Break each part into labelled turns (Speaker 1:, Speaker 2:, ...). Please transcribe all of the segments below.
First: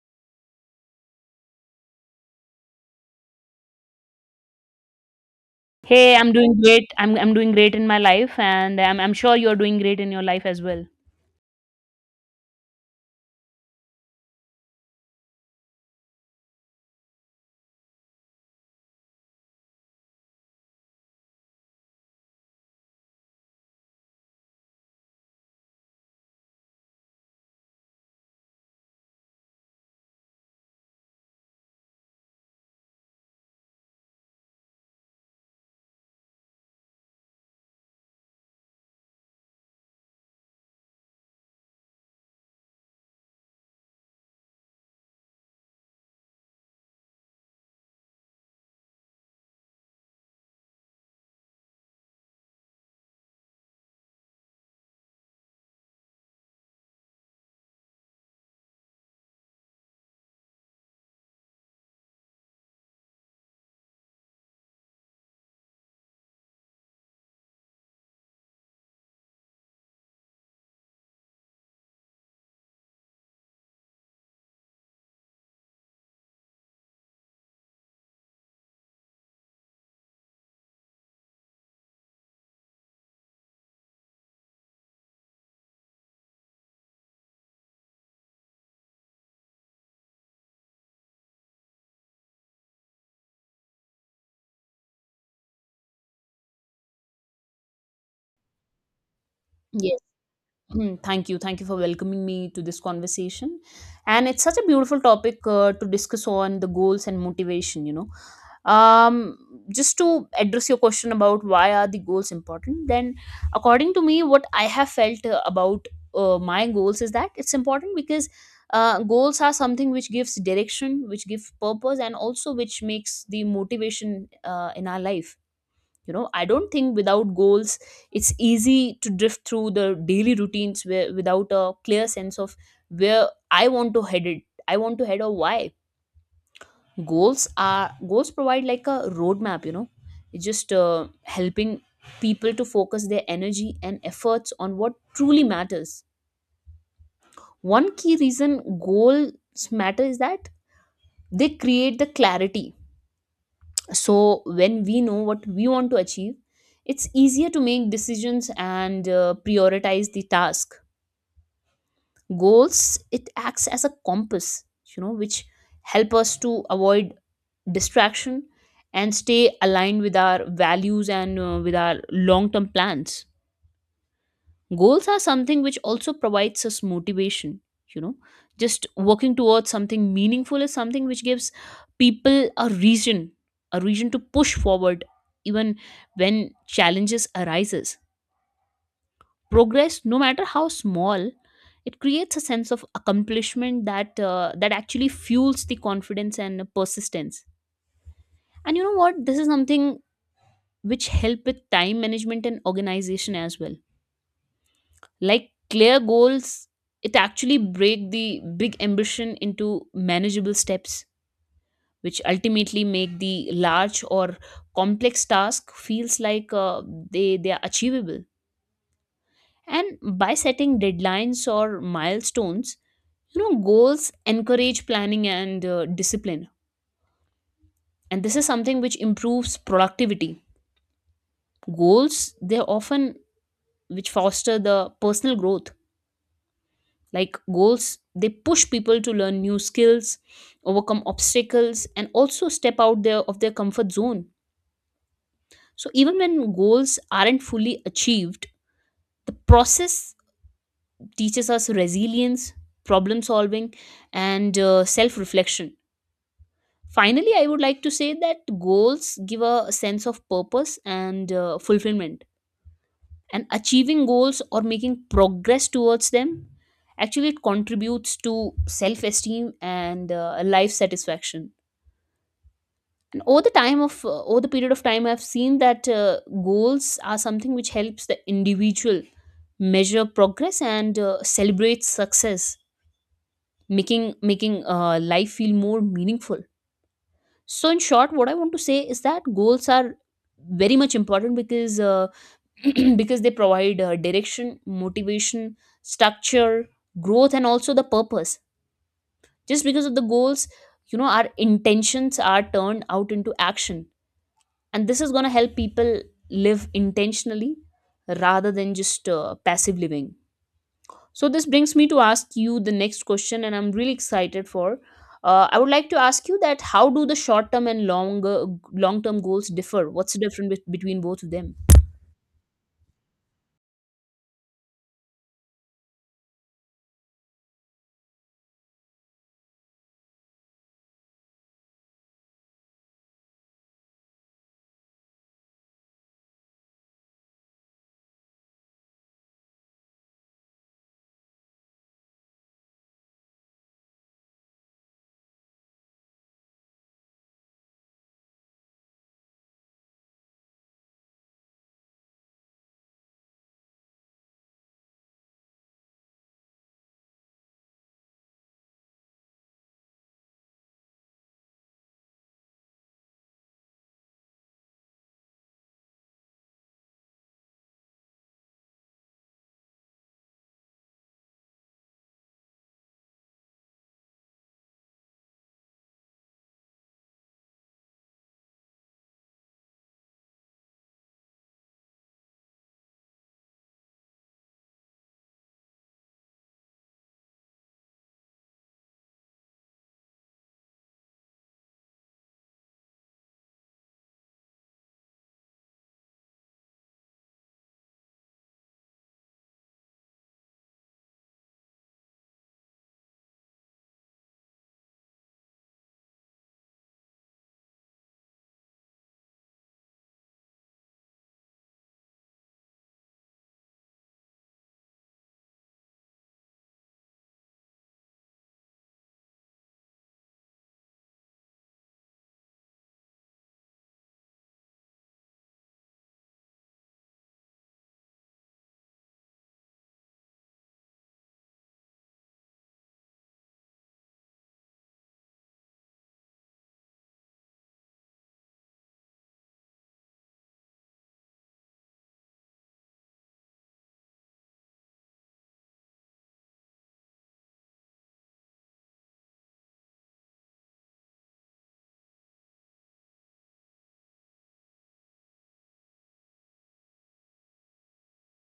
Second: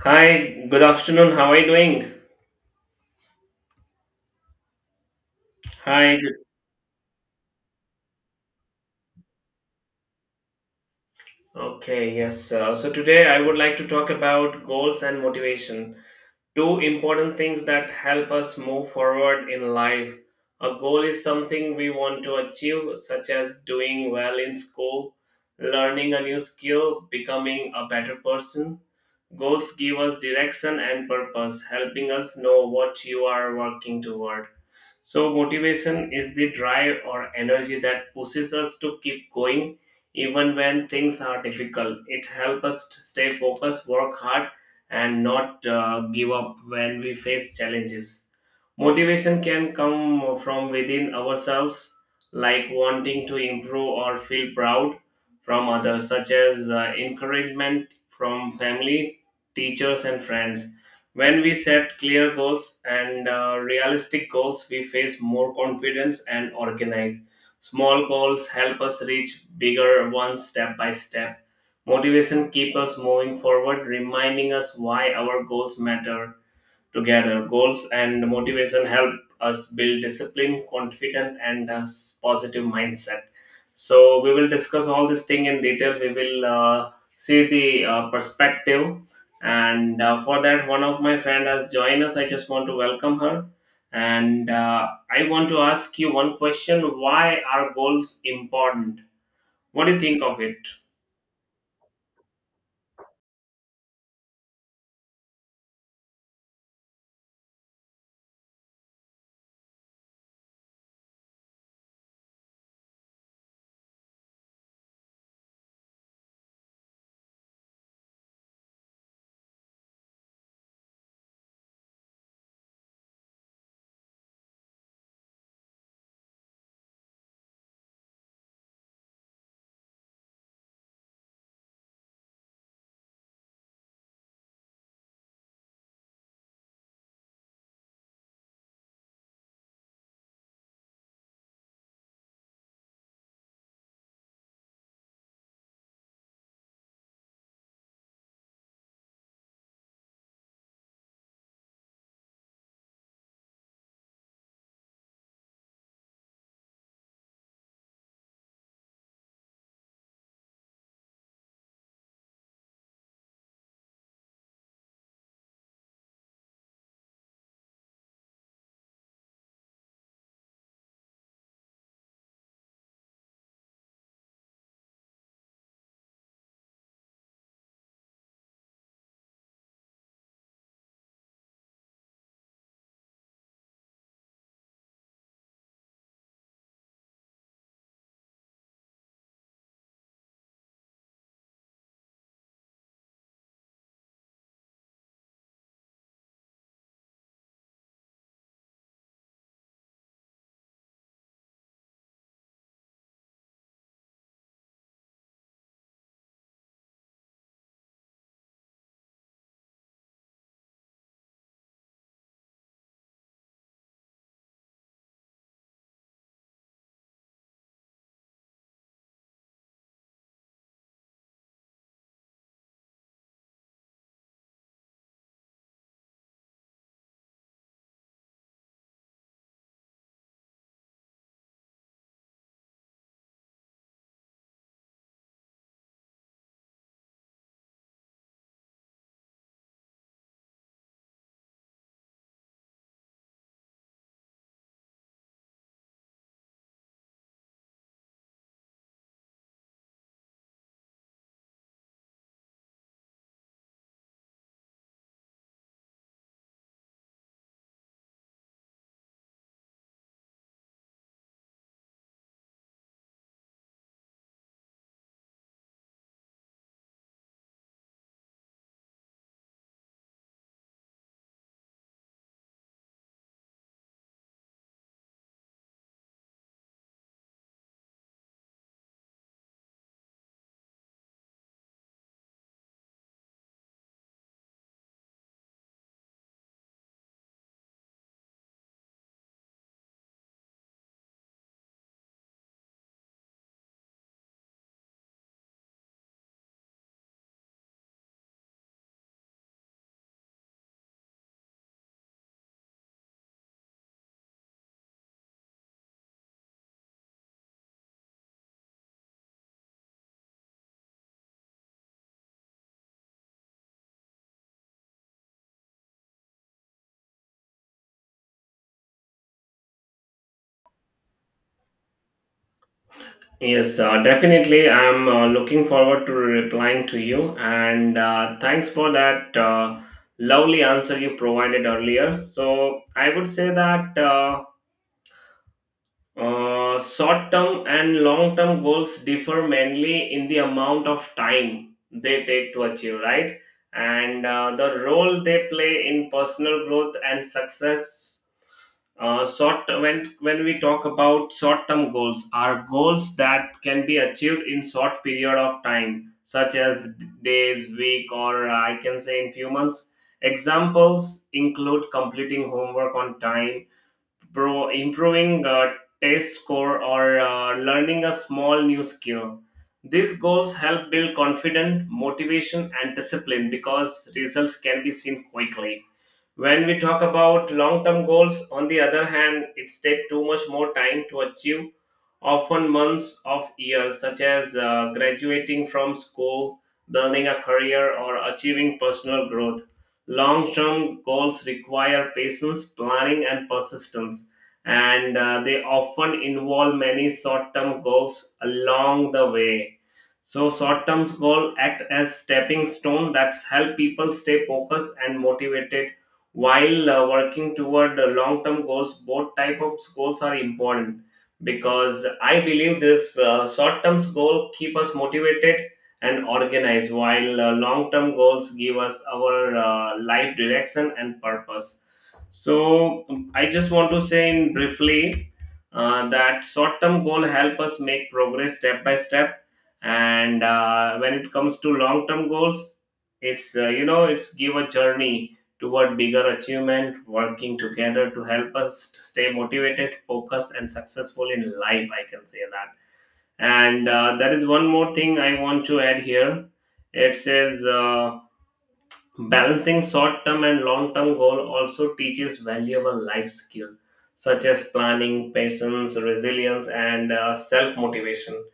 Speaker 1: Hi, good afternoon. How are you doing?
Speaker 2: Hey,
Speaker 1: Hi.
Speaker 2: I'm
Speaker 1: good-
Speaker 2: doing great. I'm doing great in my life, and I'm sure you're doing great in your life as well.
Speaker 1: Okay, yes. So today I would like to talk about goals and motivation. Two important things that help us move forward in life. A goal is something we want to achieve, such as doing well in school, learning a new skill, becoming a better person. Goals give us direction and purpose, helping us know what you are working toward. So, motivation is the drive or energy that pushes us to keep going even when things are difficult. It helps us to stay focused, work hard, and not give up when we face challenges. Motivation can come from within ourselves, like wanting to improve or feel proud from others, such as encouragement from family, teachers, and friends. When we set clear goals and realistic goals, we face more confidence and organize. Small goals help us reach bigger ones step by step. Motivation keeps us moving forward, reminding us why our goals matter. Together, goals and motivation help us build discipline, confidence, and a positive mindset. So we will discuss all this thing in detail. We will see the perspective, and for that, one of my friend has joined us. I just want to welcome her, and I want to ask you one question: why are goals important? What do
Speaker 2: Yes.
Speaker 1: you think of it?
Speaker 2: Hmm, thank you. Thank you for welcoming me to this conversation. And it's such a beautiful topic to discuss on the goals and motivation. Um, just to address your question about why are the goals important, then according to me, what I have felt about my goals is that it's important because goals are something which gives direction, which gives purpose, and also which makes the motivation in our life. I don't think without goals it's easy to drift through the daily routines where, without a clear sense of where I want to head it I want to head, or why. Goals provide like a roadmap. It's just helping people to focus their energy and efforts on what truly matters. One key reason goals matter is that they create the clarity. So when we know what we want to achieve, it's easier to make decisions and prioritize the task. Goals, it acts as a compass, you know, which help us to avoid distraction and stay aligned with our values and with our long term plans. Goals are something which also provides us motivation, you know. Just working towards something meaningful is something which gives people a reason to push forward even when challenges arises. Progress, no matter how small, it creates a sense of accomplishment that that actually fuels the confidence and persistence. And you know what? This is something which help with time management and organization as well. Like clear goals, it actually break the big ambition into manageable steps, which ultimately make the large or complex task feels like they are achievable. And by setting deadlines or milestones, you know, goals encourage planning and discipline. And this is something which improves productivity. Goals, they often which foster the personal growth. Like goals, they push people to learn new skills, overcome obstacles, and also step out there of their comfort zone. So even when goals aren't fully achieved, the process teaches us resilience, problem solving, and self reflection. Finally, I would like to say that goals give a sense of purpose and fulfillment, and achieving goals or making progress towards them, actually it contributes to self-esteem and a life satisfaction. And over the time of over the period of time, I've seen that goals are something which helps the individual measure progress and celebrate success, making life feel more meaningful. So in short, what I want to say is that goals are very much important because because they provide direction, motivation, structure, growth, and also the purpose. Just because of the goals, you know, our intentions are turned out into action. And this is going to help people live intentionally rather than just passive living. So, this brings me to ask you the next question, and I'm really excited for. I would like to ask you that how do the short term and long term goals differ? What's the difference between both of them?
Speaker 1: Yes, definitely. I'm looking forward to replying to you. And thanks for that lovely answer you provided earlier. So, I would say that short term and long term goals differ mainly in the amount of time they take to achieve, right? And the role they play in personal growth and success. Short When we talk about short term goals, are goals that can be achieved in short period of time, such as days, week, or I can say in few months. Examples include completing homework on time, improving test score, or learning a small new skill. These goals help build confidence, motivation, and discipline because results can be seen quickly. When we talk about long term goals, on the other hand, it takes too much more time to achieve, often months of years, such as graduating from school, building a career, or achieving personal growth. Long term goals require patience, planning, and persistence, and they often involve many short term goals along the way. So, short term goals act as stepping stone that help people stay focused and motivated while working toward long-term goals. Both type of goals are important because I believe this short-term goal keep us motivated and organized, while long-term goals give us our life direction and purpose. So I just want to say in briefly that short-term goal help us make progress step by step, and when it comes to long-term goals, it's it's give a journey toward bigger achievement, working together to help us to stay motivated, focused, and successful in life, I can say that. And there is one more thing I want to add here. It says balancing short-term and long-term goal also teaches valuable life skills such as planning, patience, resilience, and self-motivation.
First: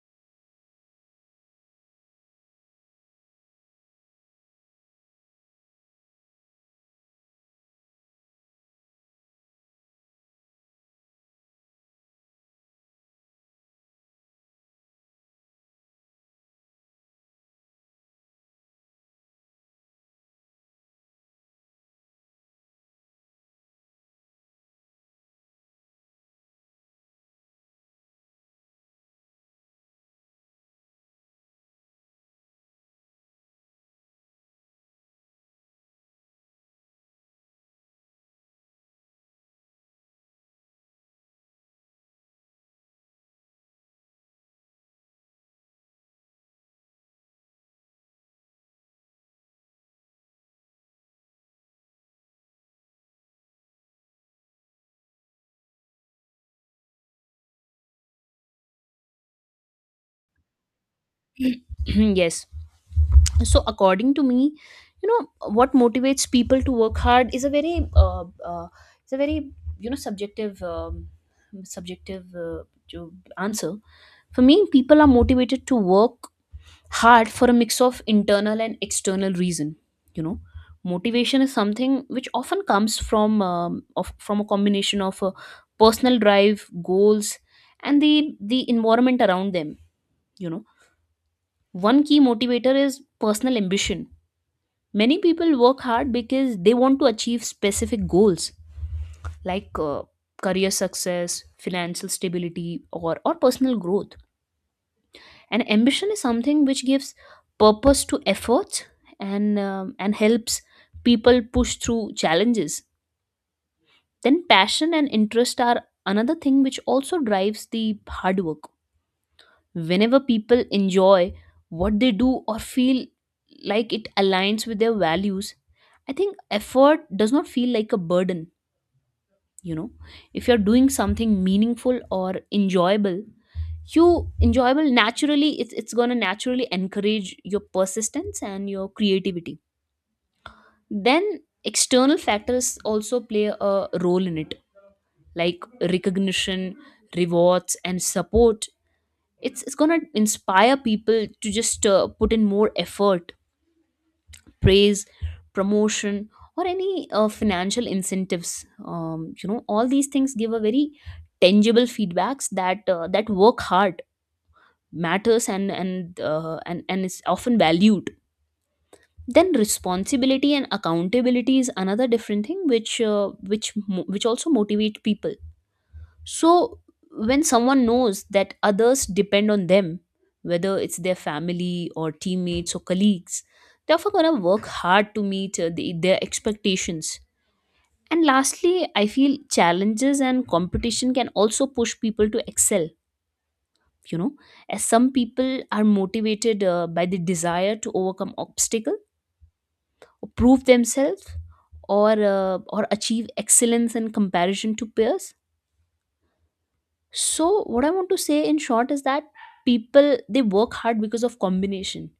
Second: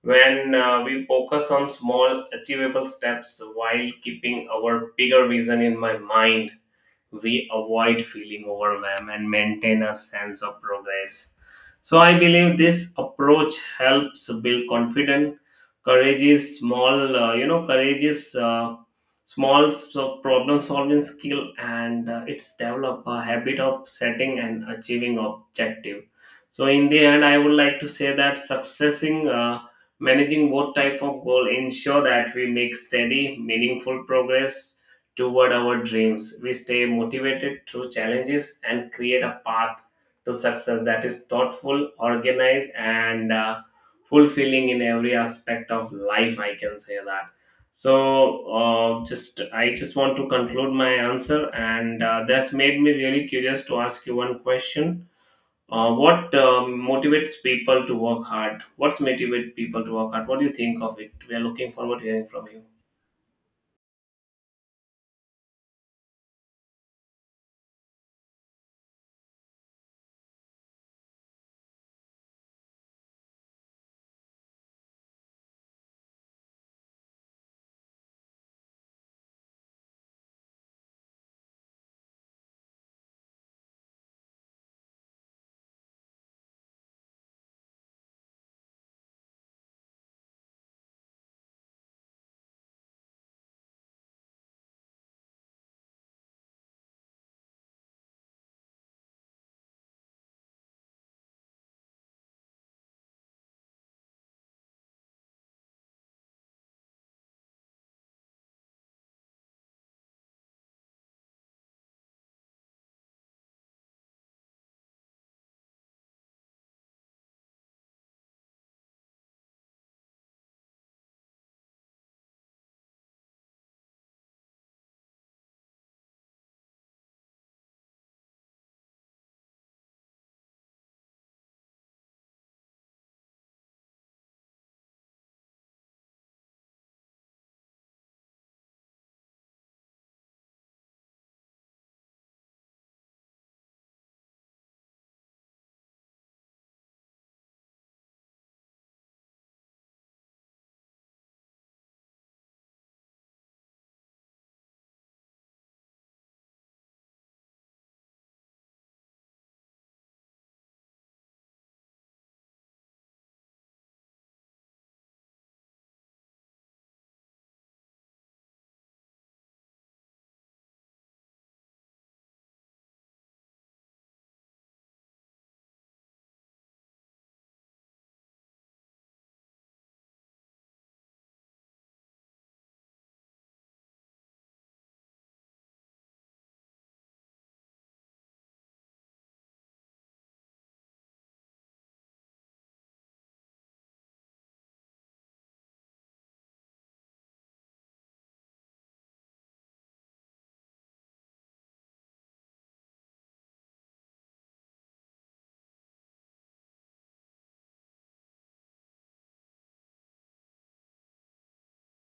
Speaker 1: When we focus on small, achievable steps while keeping our bigger vision in my mind, we avoid feeling overwhelmed and maintain a sense of progress. So I believe this approach helps build confidence, courageous small, courageous small so problem solving skill, and it's develop a habit of setting and achieving objective. So in the end, I would like to say that successing. Managing both type of goal ensure that we make steady meaningful progress toward our dreams. We stay motivated through challenges and create a path to success that is thoughtful, organized, and fulfilling in every aspect of life. I can say that. So, just I just want to conclude my answer, and that's made me really curious to ask you one question. What motivates people to work hard? What's motivate people to work hard? What do you think of it? We are looking forward to hearing
Speaker 2: Yes,
Speaker 1: from you.
Speaker 2: so according to me, you know, what motivates people to work hard is a very uh, uh, it's a very, you know, subjective, subjective to answer. For me, people are motivated to work hard for a mix of internal and external reason, you know. Motivation is something which often comes from from a combination of personal drive, goals, and the environment around them, you know. One key motivator is personal ambition. Many people work hard because they want to achieve specific goals like career success, financial stability, or personal growth. And ambition is something which gives purpose to efforts and helps people push through challenges. Then, passion and interest are another thing which also drives the hard work. Whenever people enjoy what they do or feel like it aligns with their values, I think effort does not feel like a burden. You know, if you're doing something meaningful or enjoyable, you enjoyable naturally it's going to naturally encourage your persistence and your creativity. Then external factors also play a role in it, like recognition, rewards, and support. It's gonna inspire people to just put in more effort. Praise, promotion, or any financial incentives, you know, all these things give a very tangible feedbacks that that work hard matters and is often valued. Then responsibility and accountability is another different thing which which also motivate people. So, when someone knows that others depend on them, whether it's their family or teammates or colleagues, they're often going to work hard to meet their expectations. And lastly, I feel challenges and competition can also push people to excel, you know, as some people are motivated by the desire to overcome obstacle or prove themselves or achieve excellence in comparison to peers. So what I want to say in short is that people, they work hard because of combination,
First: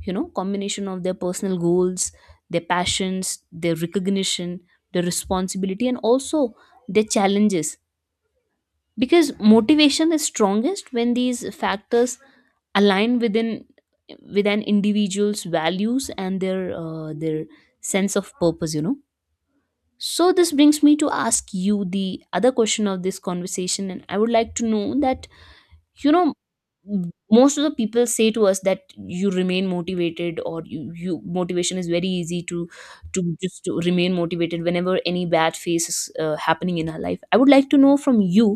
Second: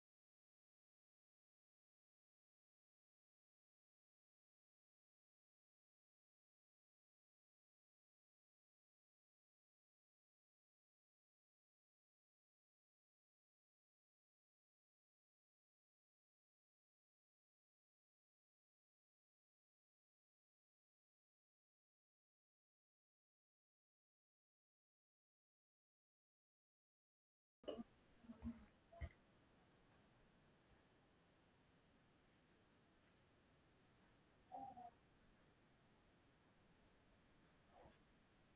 Speaker 2: you know, combination of their personal goals, their passions, their recognition, their responsibility, and also their challenges. Because motivation is strongest when these factors align within with an individual's values and their sense of purpose, you know. So this brings me to ask you the other question of this conversation, and I would like to know that, you know, m- most of the people say to us that you remain motivated, or you motivation is very easy to just to remain motivated whenever any bad phase is happening in our life. I would like to know from you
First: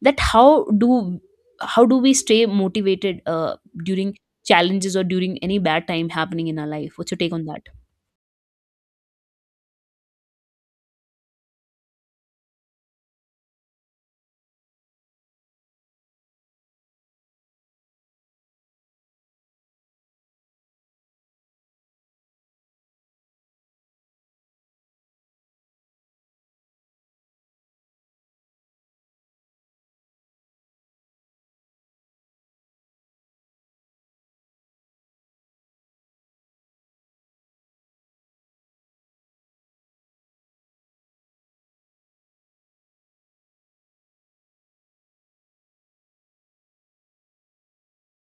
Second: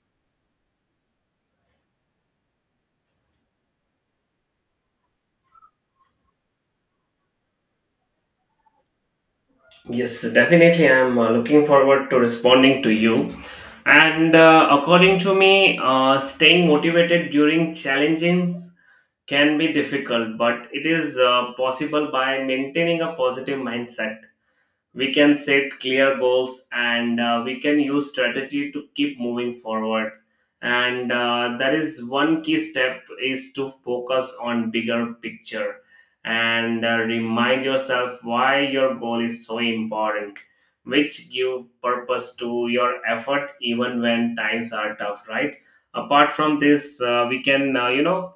Speaker 2: that how do we stay motivated during challenges or during any bad time happening in our life. What's your take on that?
Speaker 1: Yes, definitely. I'm looking forward to responding to you. And according to me, staying motivated during challenges can be difficult, but it is possible by maintaining a positive mindset. We can set clear goals, and we can use strategy to keep moving forward. And that is, one key step is to focus on bigger picture and remind yourself why your goal is so important, which give purpose to your effort even when times are tough, right? Apart from this, we can,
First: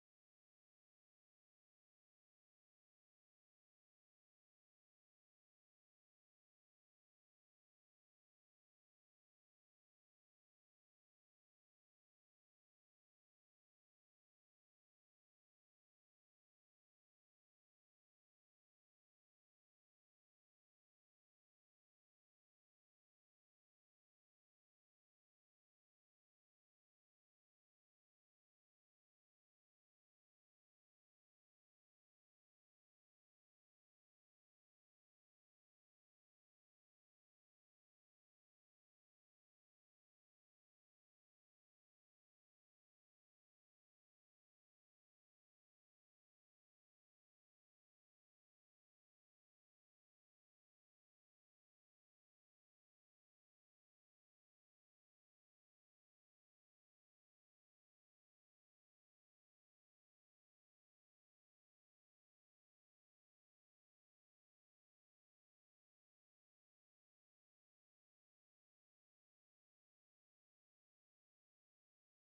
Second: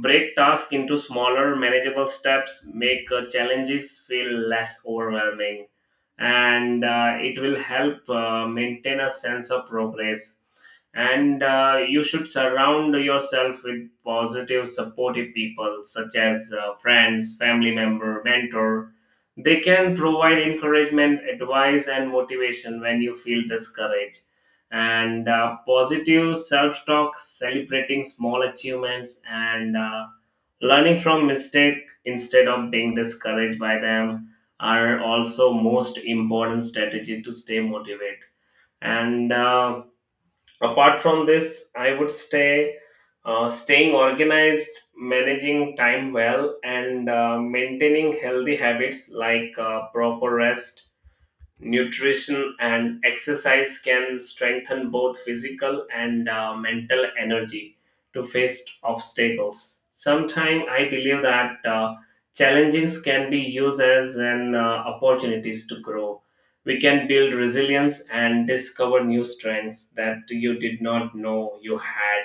Speaker 1: break tasks into smaller manageable steps, make challenges feel less overwhelming, and it will help maintain a sense of progress. And you should surround yourself with positive supportive people, such as friends, family member, mentor. They can provide encouragement, advice, and motivation when you feel discouraged. And positive self-talk, celebrating small achievements, and learning from mistake instead of being discouraged by them are also most important strategy to stay motivated. And apart from this, I would stay, staying organized, managing time well, and maintaining healthy habits like proper rest, nutrition, and exercise can strengthen both physical and mental energy to face obstacles. Sometimes I believe that challenges can be used as an opportunities to grow. We can build resilience and discover new strengths that you did not know you had.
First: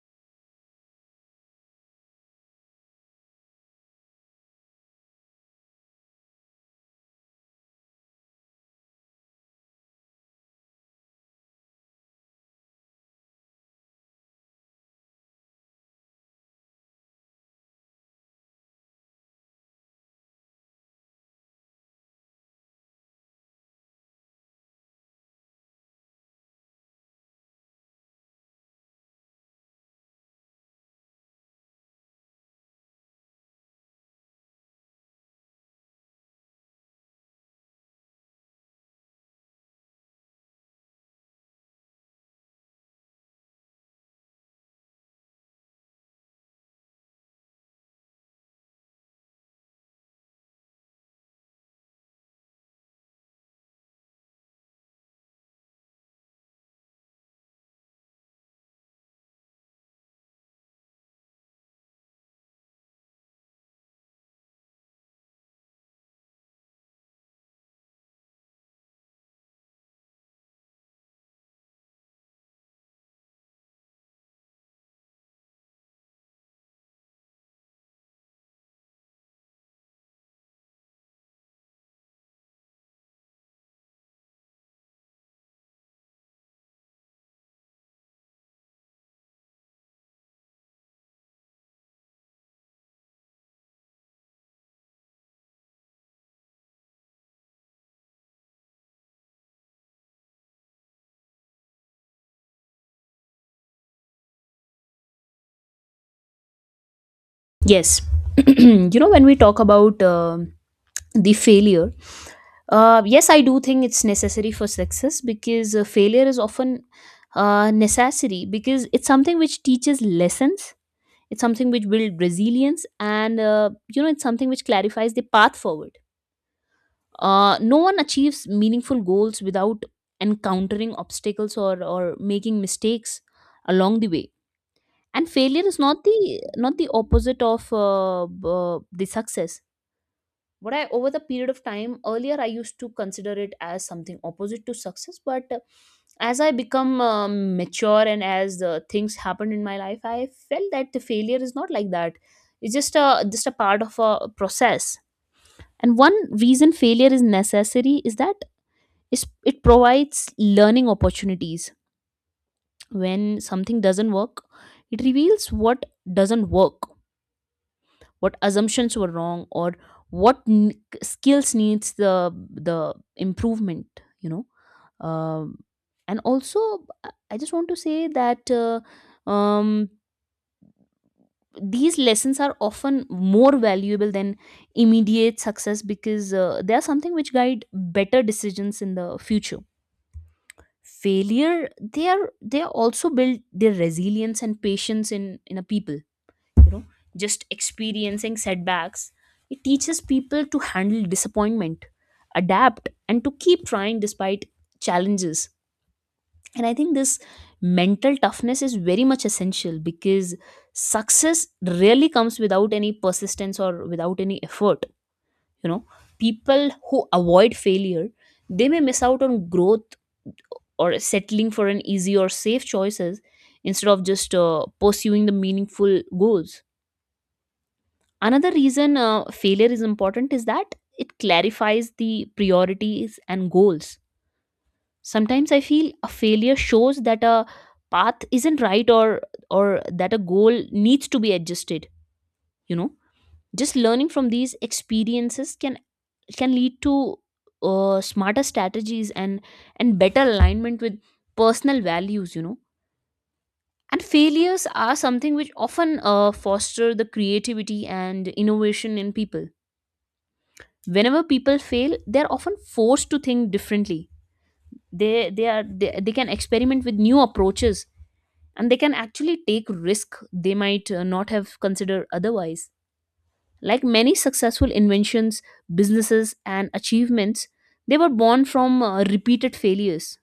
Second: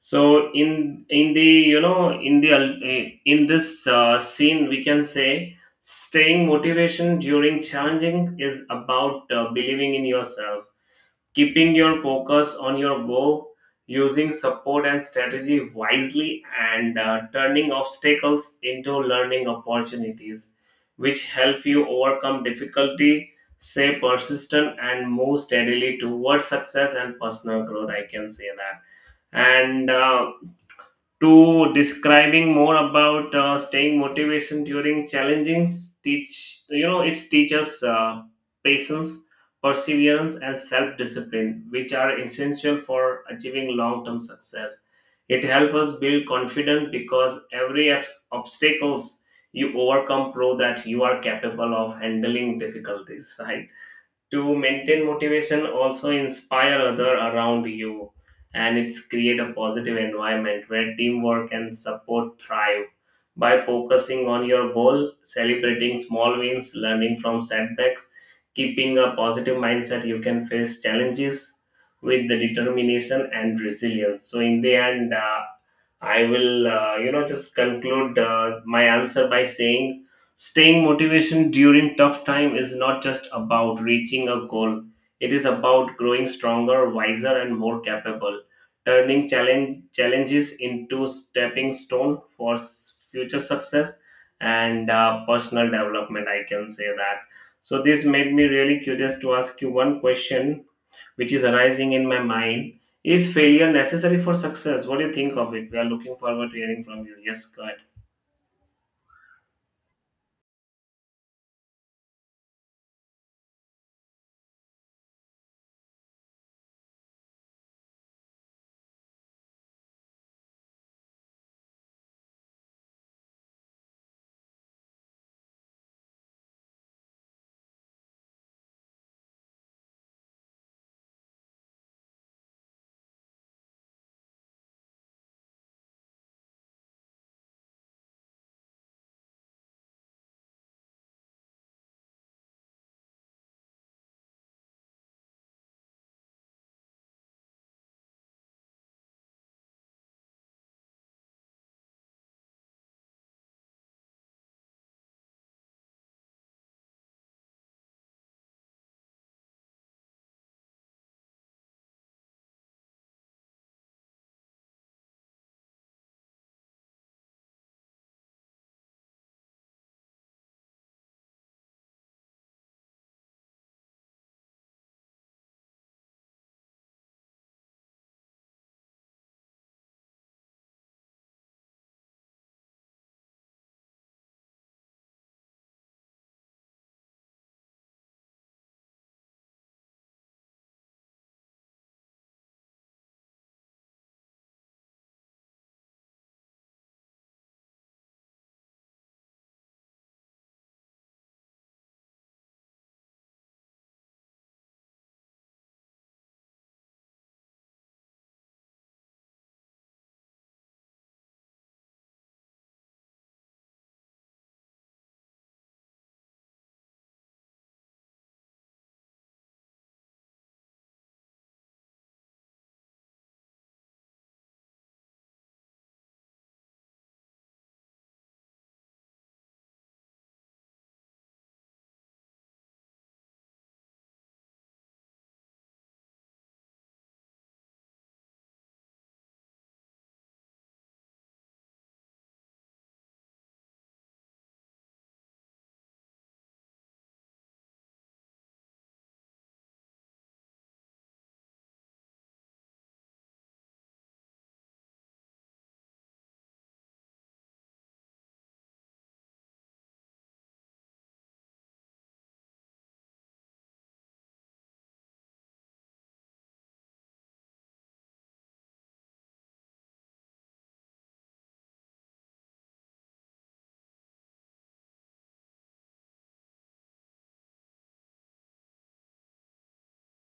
Speaker 1: So in the you know in the ul- eh, in this scene, we can say staying motivation during challenging is about believing in yourself, keeping your focus on your goal, using support and strategy wisely, and turning obstacles into learning opportunities, which help you overcome difficulty, stay persistent, and move steadily towards success and personal growth, I can say that. And to describing more about staying motivation during challenging teach, you know, it teaches patience, perseverance, and self-discipline, which are essential for achieving long-term success. It helps us build confidence because every obstacles you overcome prove that you are capable of handling difficulties, right? To maintain motivation also inspire other around you, and it's create a positive environment where teamwork and support thrive. By focusing on your goal, celebrating small wins, learning from setbacks, keeping a positive mindset, you can face challenges with the determination and resilience. So in the end, I will, just conclude my answer by saying staying motivation during tough time is not just about reaching a goal. It is about growing stronger, wiser, and more capable, turning challenges into stepping stone for future success and personal development. I can say that. So this made me really curious to ask you one question which is arising in my mind. Is failure necessary for success? What do you think of it? We are looking forward to hearing from you. Yes, go ahead.
Speaker 2: Yes. You know, when we talk about the failure, uh, yes, I do think it's necessary for success because failure is often necessary because it's something which teaches lessons. It's something which builds resilience, and you know, it's something which clarifies the path forward. No one achieves meaningful goals without encountering obstacles or making mistakes along the way. And failure is not the opposite of the success. But I, over the period of time, earlier I used to consider it as something opposite to success. But as I become mature and as things happened in my life, I felt that the failure is not like that. It's just a part of a process. And one reason failure is necessary is that it provides learning opportunities. When something doesn't work, it reveals what doesn't work, what assumptions were wrong, or skills needs the improvement, you know. um, and also, I just want to say that um, these lessons are often more valuable than immediate success, because they are something which guide better decisions in the future. Failure, they are they are also build their resilience and patience in a people, you know. Just experiencing setbacks, it teaches people to handle disappointment, adapt, and to keep trying despite challenges. And I think this mental toughness is very much essential because success really comes without any persistence or without any effort, you know. People who avoid failure, they may miss out on growth, or settling for an easy or safe choices instead of just pursuing the meaningful goals. Another reason failure is important is that it clarifies the priorities and goals. Sometimes I feel a failure shows that a path isn't right, or that a goal needs to be adjusted, you know. Just learning from these experiences can lead to smarter strategies and better alignment with personal values, you know. And failures are something which often foster the creativity and innovation in people. Whenever people fail, they're often forced to think differently. They can experiment with new approaches, and they can actually take risk they might not have considered otherwise. Like many successful inventions, businesses, and achievements, they were born from repeated failures.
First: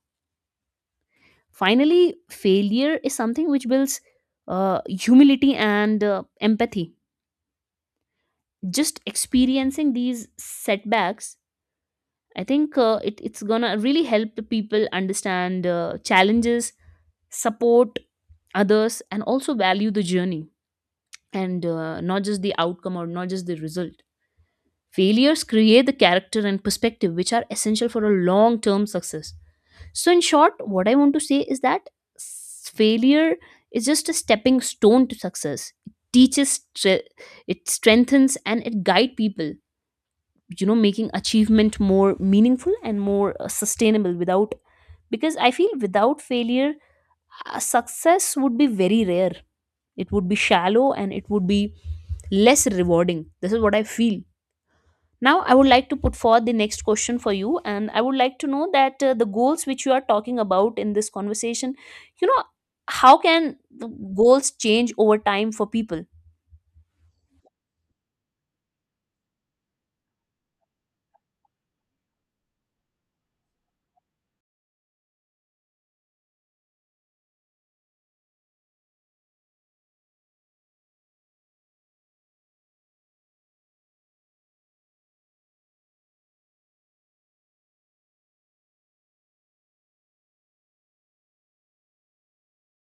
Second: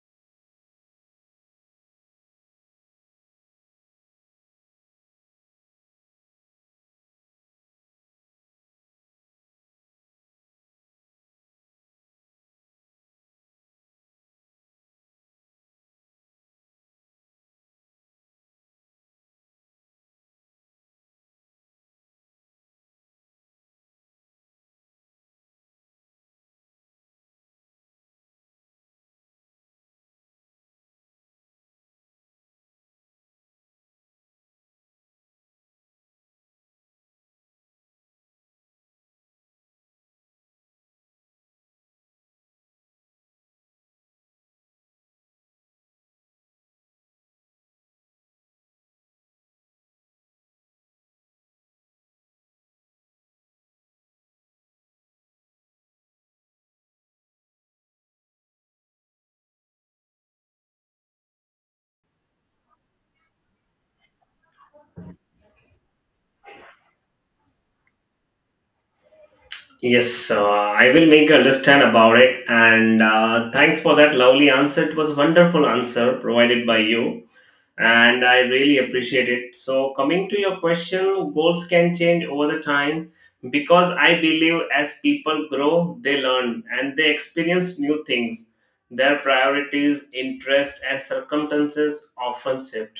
Speaker 2: Finally, failure is something which builds humility and empathy. Just experiencing these setbacks, I think it's gonna really help the people understand challenges, support others, and also value the journey, and not just the outcome or not just the result. Failures create the character and perspective which are essential for a long term success. So, in short, what I want to say is that failure is just a stepping stone to success. It teaches, it strengthens, and it guides people, making achievement more meaningful and more sustainable. Without because I feel without failure, success would be very rare. It would be shallow and it would be less rewarding. This is what I feel. Now I would like to put forward the next question for you, and I would like to know that, the goals which you are talking about in this conversation, you know how can the goals change over time for people?
Speaker 1: Yes, I will make you understand about it. And thanks for that lovely answer. It was a wonderful answer provided by you. And I really appreciate it. So, coming to your question, goals can change over the time because I believe as people grow, they learn and they experience new things. Their priorities, interests, and circumstances often shift.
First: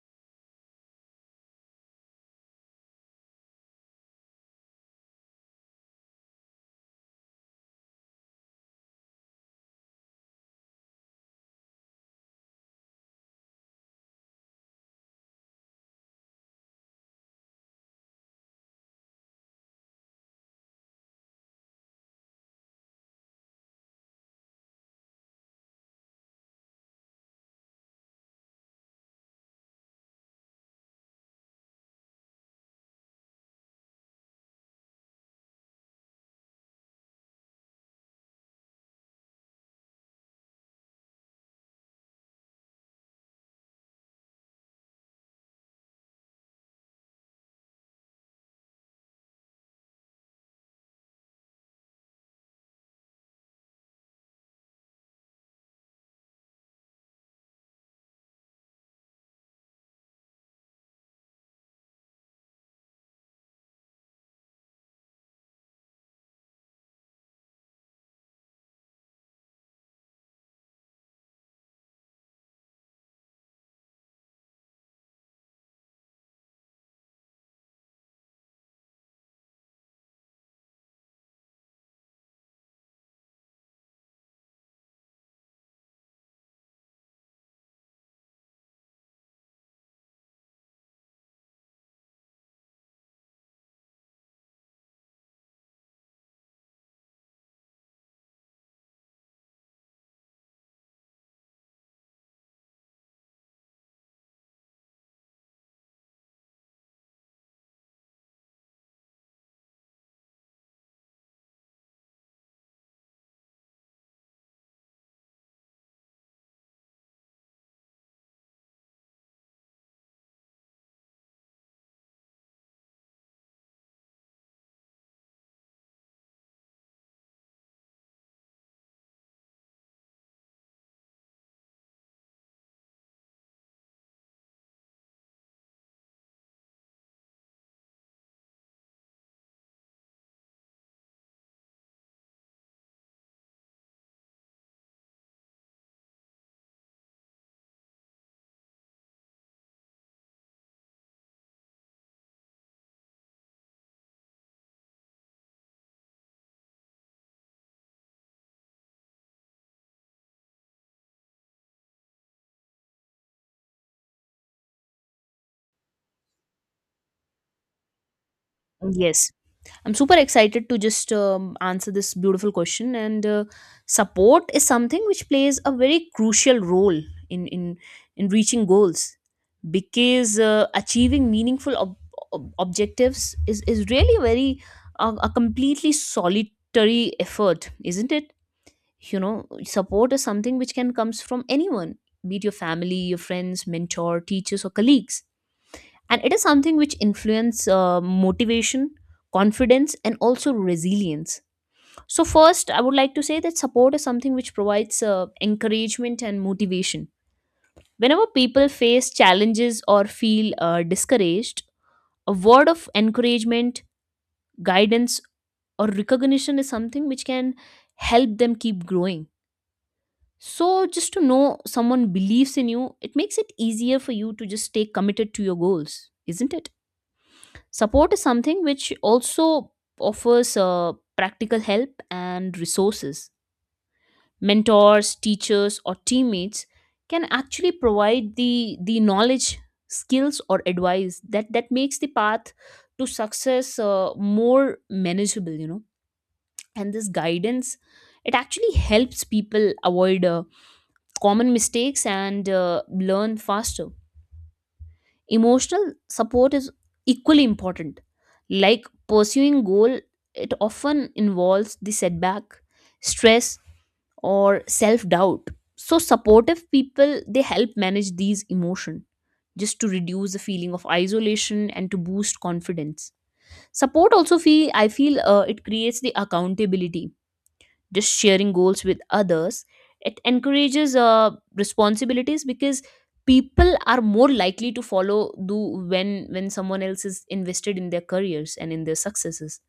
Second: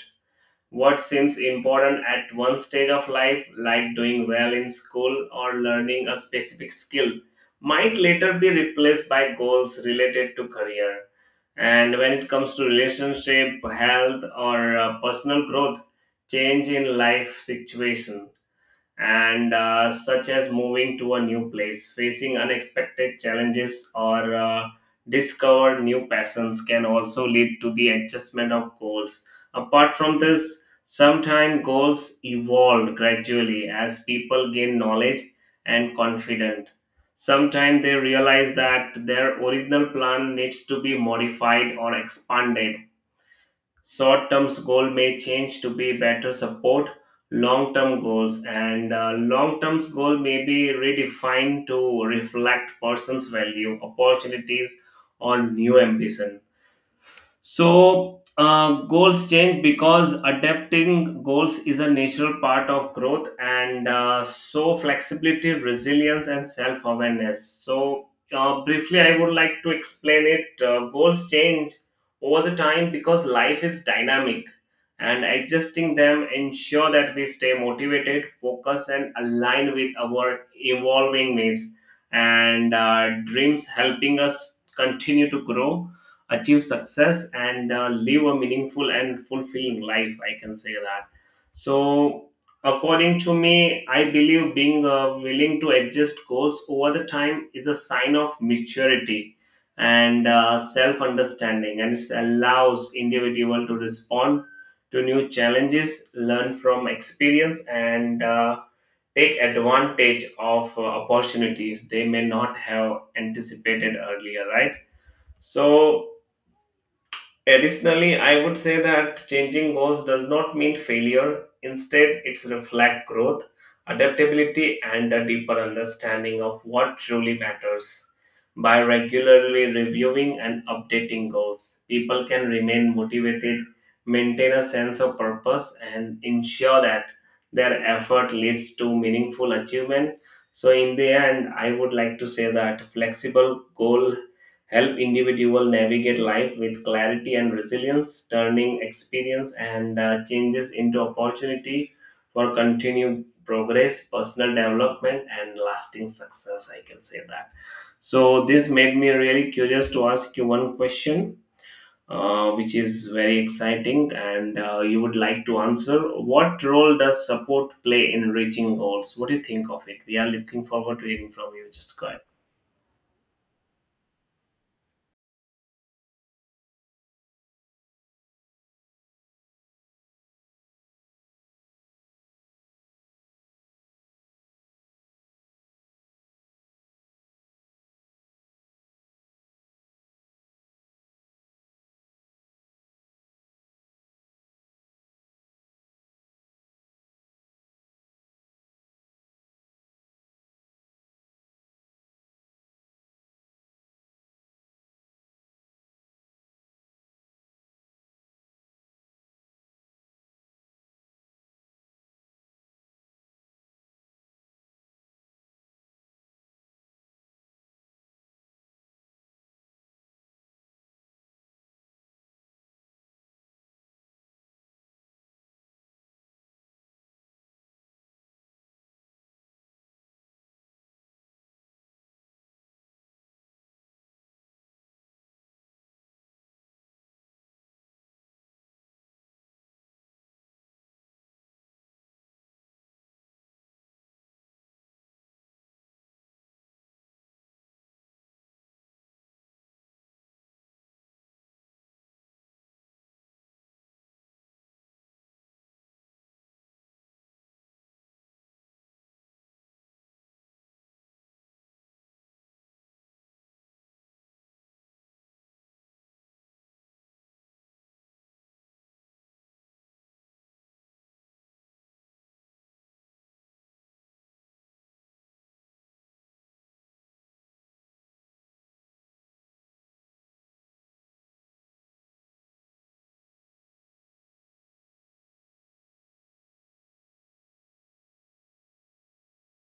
Speaker 1: What seems important at one stage of life, like doing well in school or learning a specific skill, might later be replaced by goals related to career. And when it comes to relationship, health, or personal growth, change in life situation and such as moving to a new place, facing unexpected challenges, or discover new passions can also lead to the adjustment of goals. Apart from this, sometimes goals evolve gradually as people gain knowledge and confidence. Sometimes they realize that their original plan needs to be modified or expanded. Short-term goal may change to be better support long-term goals, and long-term goal may be redefined to reflect person's value, opportunities, or new ambition. So, goals change because adapting goals is a natural part of growth, and so flexibility, resilience, and self awareness. So, briefly, I would like to explain it. Goals change over the time because life is dynamic, and adjusting them ensure that we stay motivated, focused, and aligned with our evolving needs and dreams, helping us continue to grow achieve success and live a meaningful and fulfilling life I can say that. So according to me I believe being willing to adjust goals over the time is a sign of maturity and self understanding, and it allows individual to respond to new challenges, learn from experience, and take advantage of opportunities they may not have anticipated earlier, right? So additionally, I would say that changing goals does not mean failure. Instead, it reflects growth, adaptability, and a deeper understanding of what truly matters. By regularly reviewing and updating goals, people can remain motivated, maintain a sense of purpose, and ensure that their effort leads to meaningful achievement. So, in the end, I would like to say that flexible goal help individual navigate life with clarity and resilience, turning experience and changes into opportunity for continued progress, personal development, and lasting success. I can say that. So this made me really curious to ask you one question, which is very exciting, and you would like to answer. What role does support play in reaching goals? What
Speaker 2: Yes,
Speaker 1: do you think of
Speaker 2: I'm
Speaker 1: it?
Speaker 2: super
Speaker 1: We are looking
Speaker 2: excited to
Speaker 1: forward to
Speaker 2: just
Speaker 1: hearing from you.
Speaker 2: answer
Speaker 1: Just go
Speaker 2: this
Speaker 1: ahead.
Speaker 2: beautiful question. And support is something which plays a very crucial role in in in reaching goals, because achieving meaningful objectives is really very a completely solitary effort, isn't it? You know, support is something which can comes from anyone, be it your family, your friends, mentor, teachers, or colleagues, and it is something which influence motivation, confidence, and also resilience. So first I would like to say that support is something which provides encouragement and motivation. Whenever people face challenges or feel discouraged, a word of encouragement, guidance, or recognition is something which can help them keep growing. So just to know someone believes in you, it makes it easier for you to just stay committed to your goals, isn't it? Support is something which also offers practical help and resources. Mentors, teachers, or teammates can actually provide the knowledge, skills, or advice that makes the path to success more manageable, you know. And this guidance, it actually helps people avoid common mistakes and learn faster. Emotional support is equally important. Like pursuing goal, it often involves the setback, stress, or self-doubt. So supportive people, they help manage these emotion just to reduce the feeling of isolation and to boost confidence. Support also feel I feel it creates the accountability. Just sharing goals with others, it encourages responsibilities, because people are more likely to follow do when someone else is invested in their careers and in their successes,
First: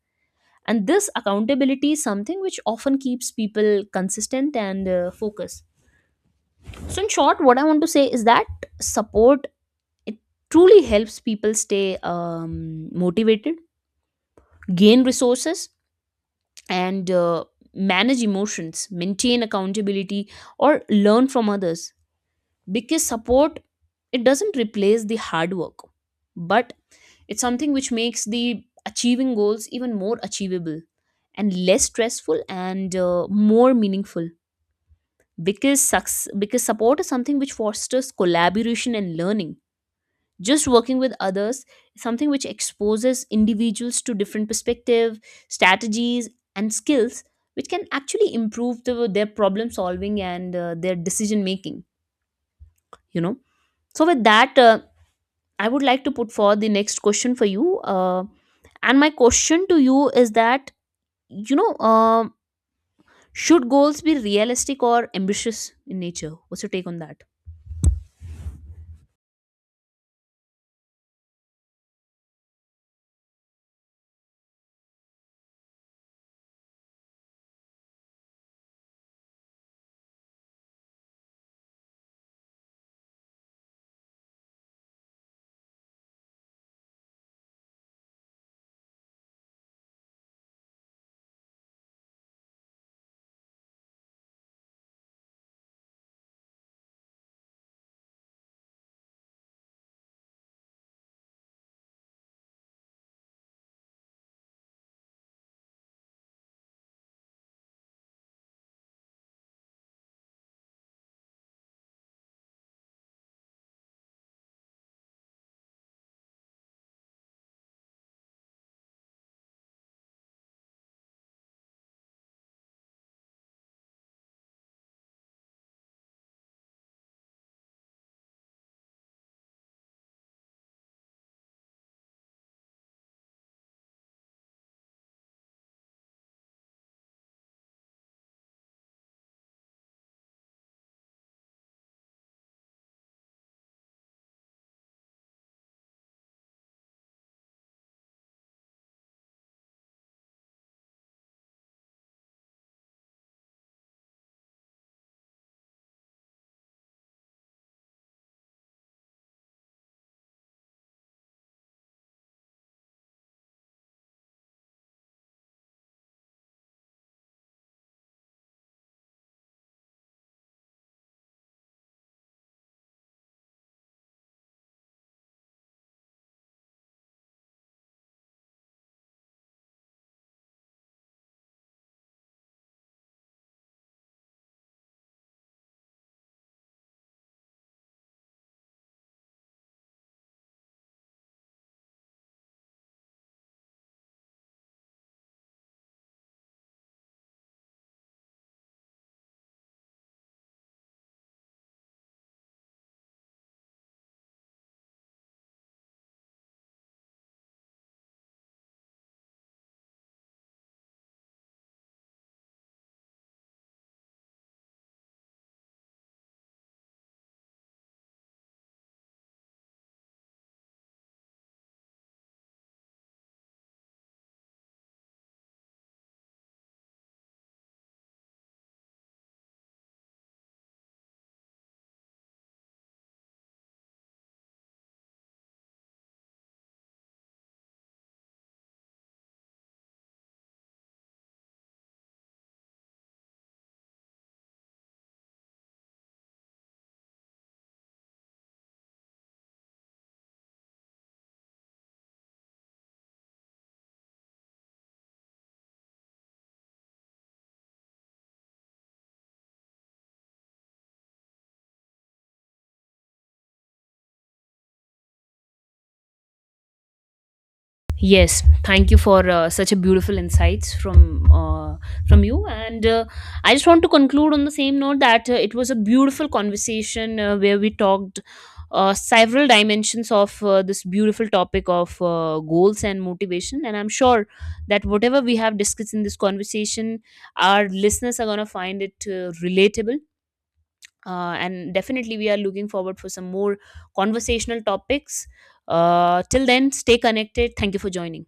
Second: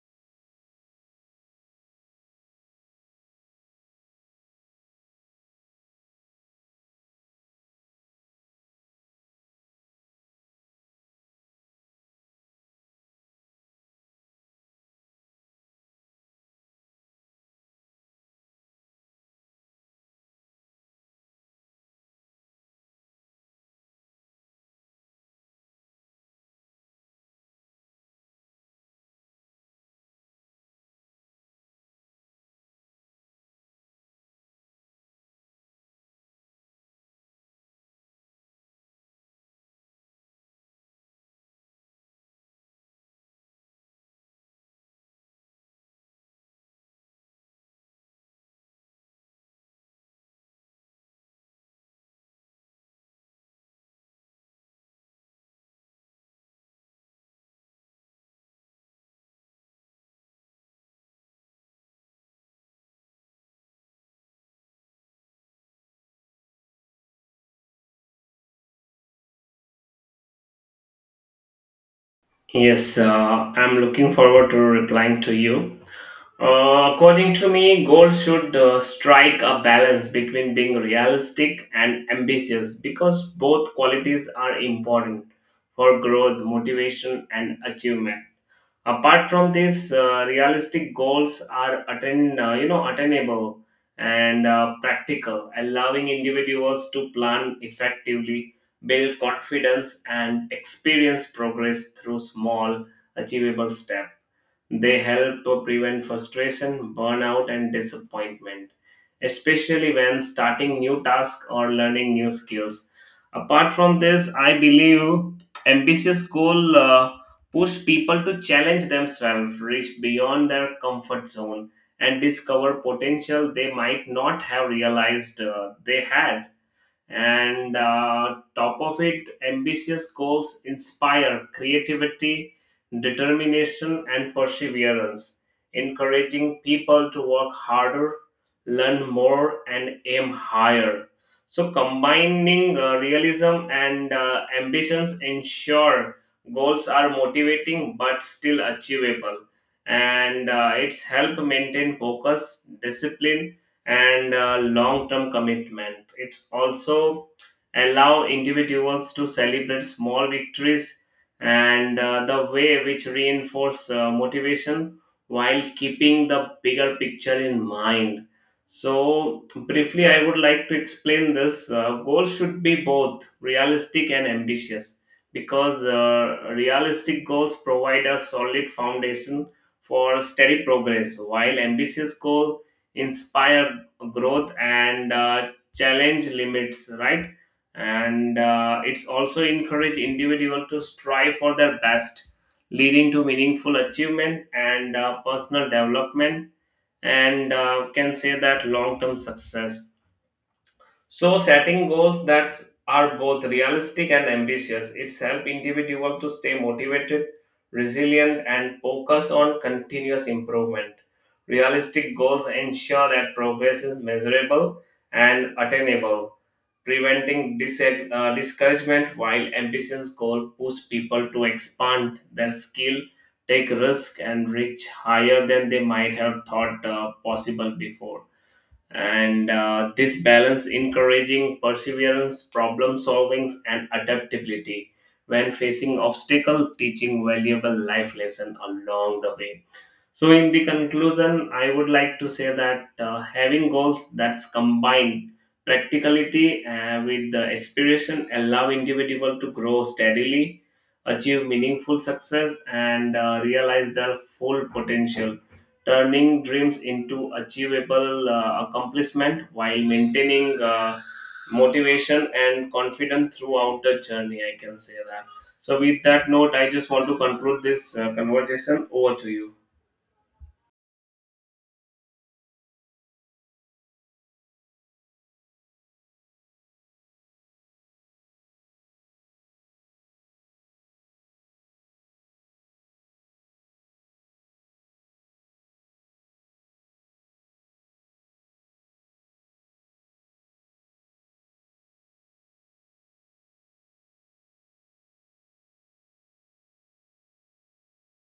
Speaker 2: and this accountability is something which often keeps people consistent and focused. So in short, what I want to say is that support, it truly helps people stay motivated, gain resources, and manage emotions, maintain accountability, or learn from others. Because support, it doesn't replace the hard work, but it's something which makes the achieving goals even more achievable and less stressful and more meaningful. Because support is something which fosters collaboration and learning. Just working with others is something which exposes individuals to different perspective, strategies, and skills, which can actually improve their problem solving and their decision making, you know. So with that, I would like to put forward the next question for you. And my question to you is that, you know, should goals be realistic or ambitious in nature? What's your take on that?
Speaker 1: Yes, I'm looking forward to replying to you. According to me, goals should strike a balance between being realistic and ambitious because both qualities are important for growth, motivation, and achievement. Apart from this realistic goals are attain you know, attainable and practical, allowing individuals to plan effectively, build confidence, and experience progress through small achievable steps. They help to prevent frustration, burnout, and disappointment, especially when starting new tasks or learning new skills. Apart from this, I believe ambitious goals push people to challenge themselves, reach beyond their comfort zone, and discover potential they might not have realized they had, and top of it, ambitious goals inspire creativity, determination, and perseverance, encouraging people to work harder, learn more, and aim higher. So combining realism and ambitions ensure goals are motivating but still achievable, and it's help maintain focus, discipline, and long-term commitment. It's also allow individuals to celebrate small victories and the way which reinforce motivation while keeping the bigger picture in mind. So briefly, I would like to explain this. Goals should be both realistic and ambitious because realistic goals provide a solid foundation for steady progress, while ambitious goals inspire growth and challenge limits, right? And it's also encourage individual to strive for their best, leading to meaningful achievement and personal development, and can say that long term success. So setting goals that are both realistic and ambitious, it's help individual to stay motivated, resilient, and focus on continuous improvement. Realistic goals ensure that progress is measurable and attainable, preventing discouragement, while ambitious goals push people to expand their skill, take risk, and reach higher than they might have thought possible before, and this balance encouraging perseverance, problem solving, and adaptability when facing obstacle, teaching valuable life lesson along the way. So, in the conclusion, I would like to say that having goals that's combine practicality with the aspiration allow individual to grow steadily, achieve meaningful success, and realize their full potential, turning dreams into achievable accomplishment while maintaining motivation and confidence throughout the journey. I can say that. So, with that note, I just want to conclude this
Speaker 2: Yes,
Speaker 1: conversation.
Speaker 2: thank you
Speaker 1: Over
Speaker 2: for
Speaker 1: to you.
Speaker 2: such a beautiful insights from you. And I just want to conclude on the same note that, it was a beautiful conversation where we talked several dimensions of this beautiful topic of goals and motivation. And I'm sure that whatever we have discussed in this conversation, our listeners are gonna find it relatable. And definitely, we are looking forward for some more conversational topics. Till then, stay connected. Thank you for joining.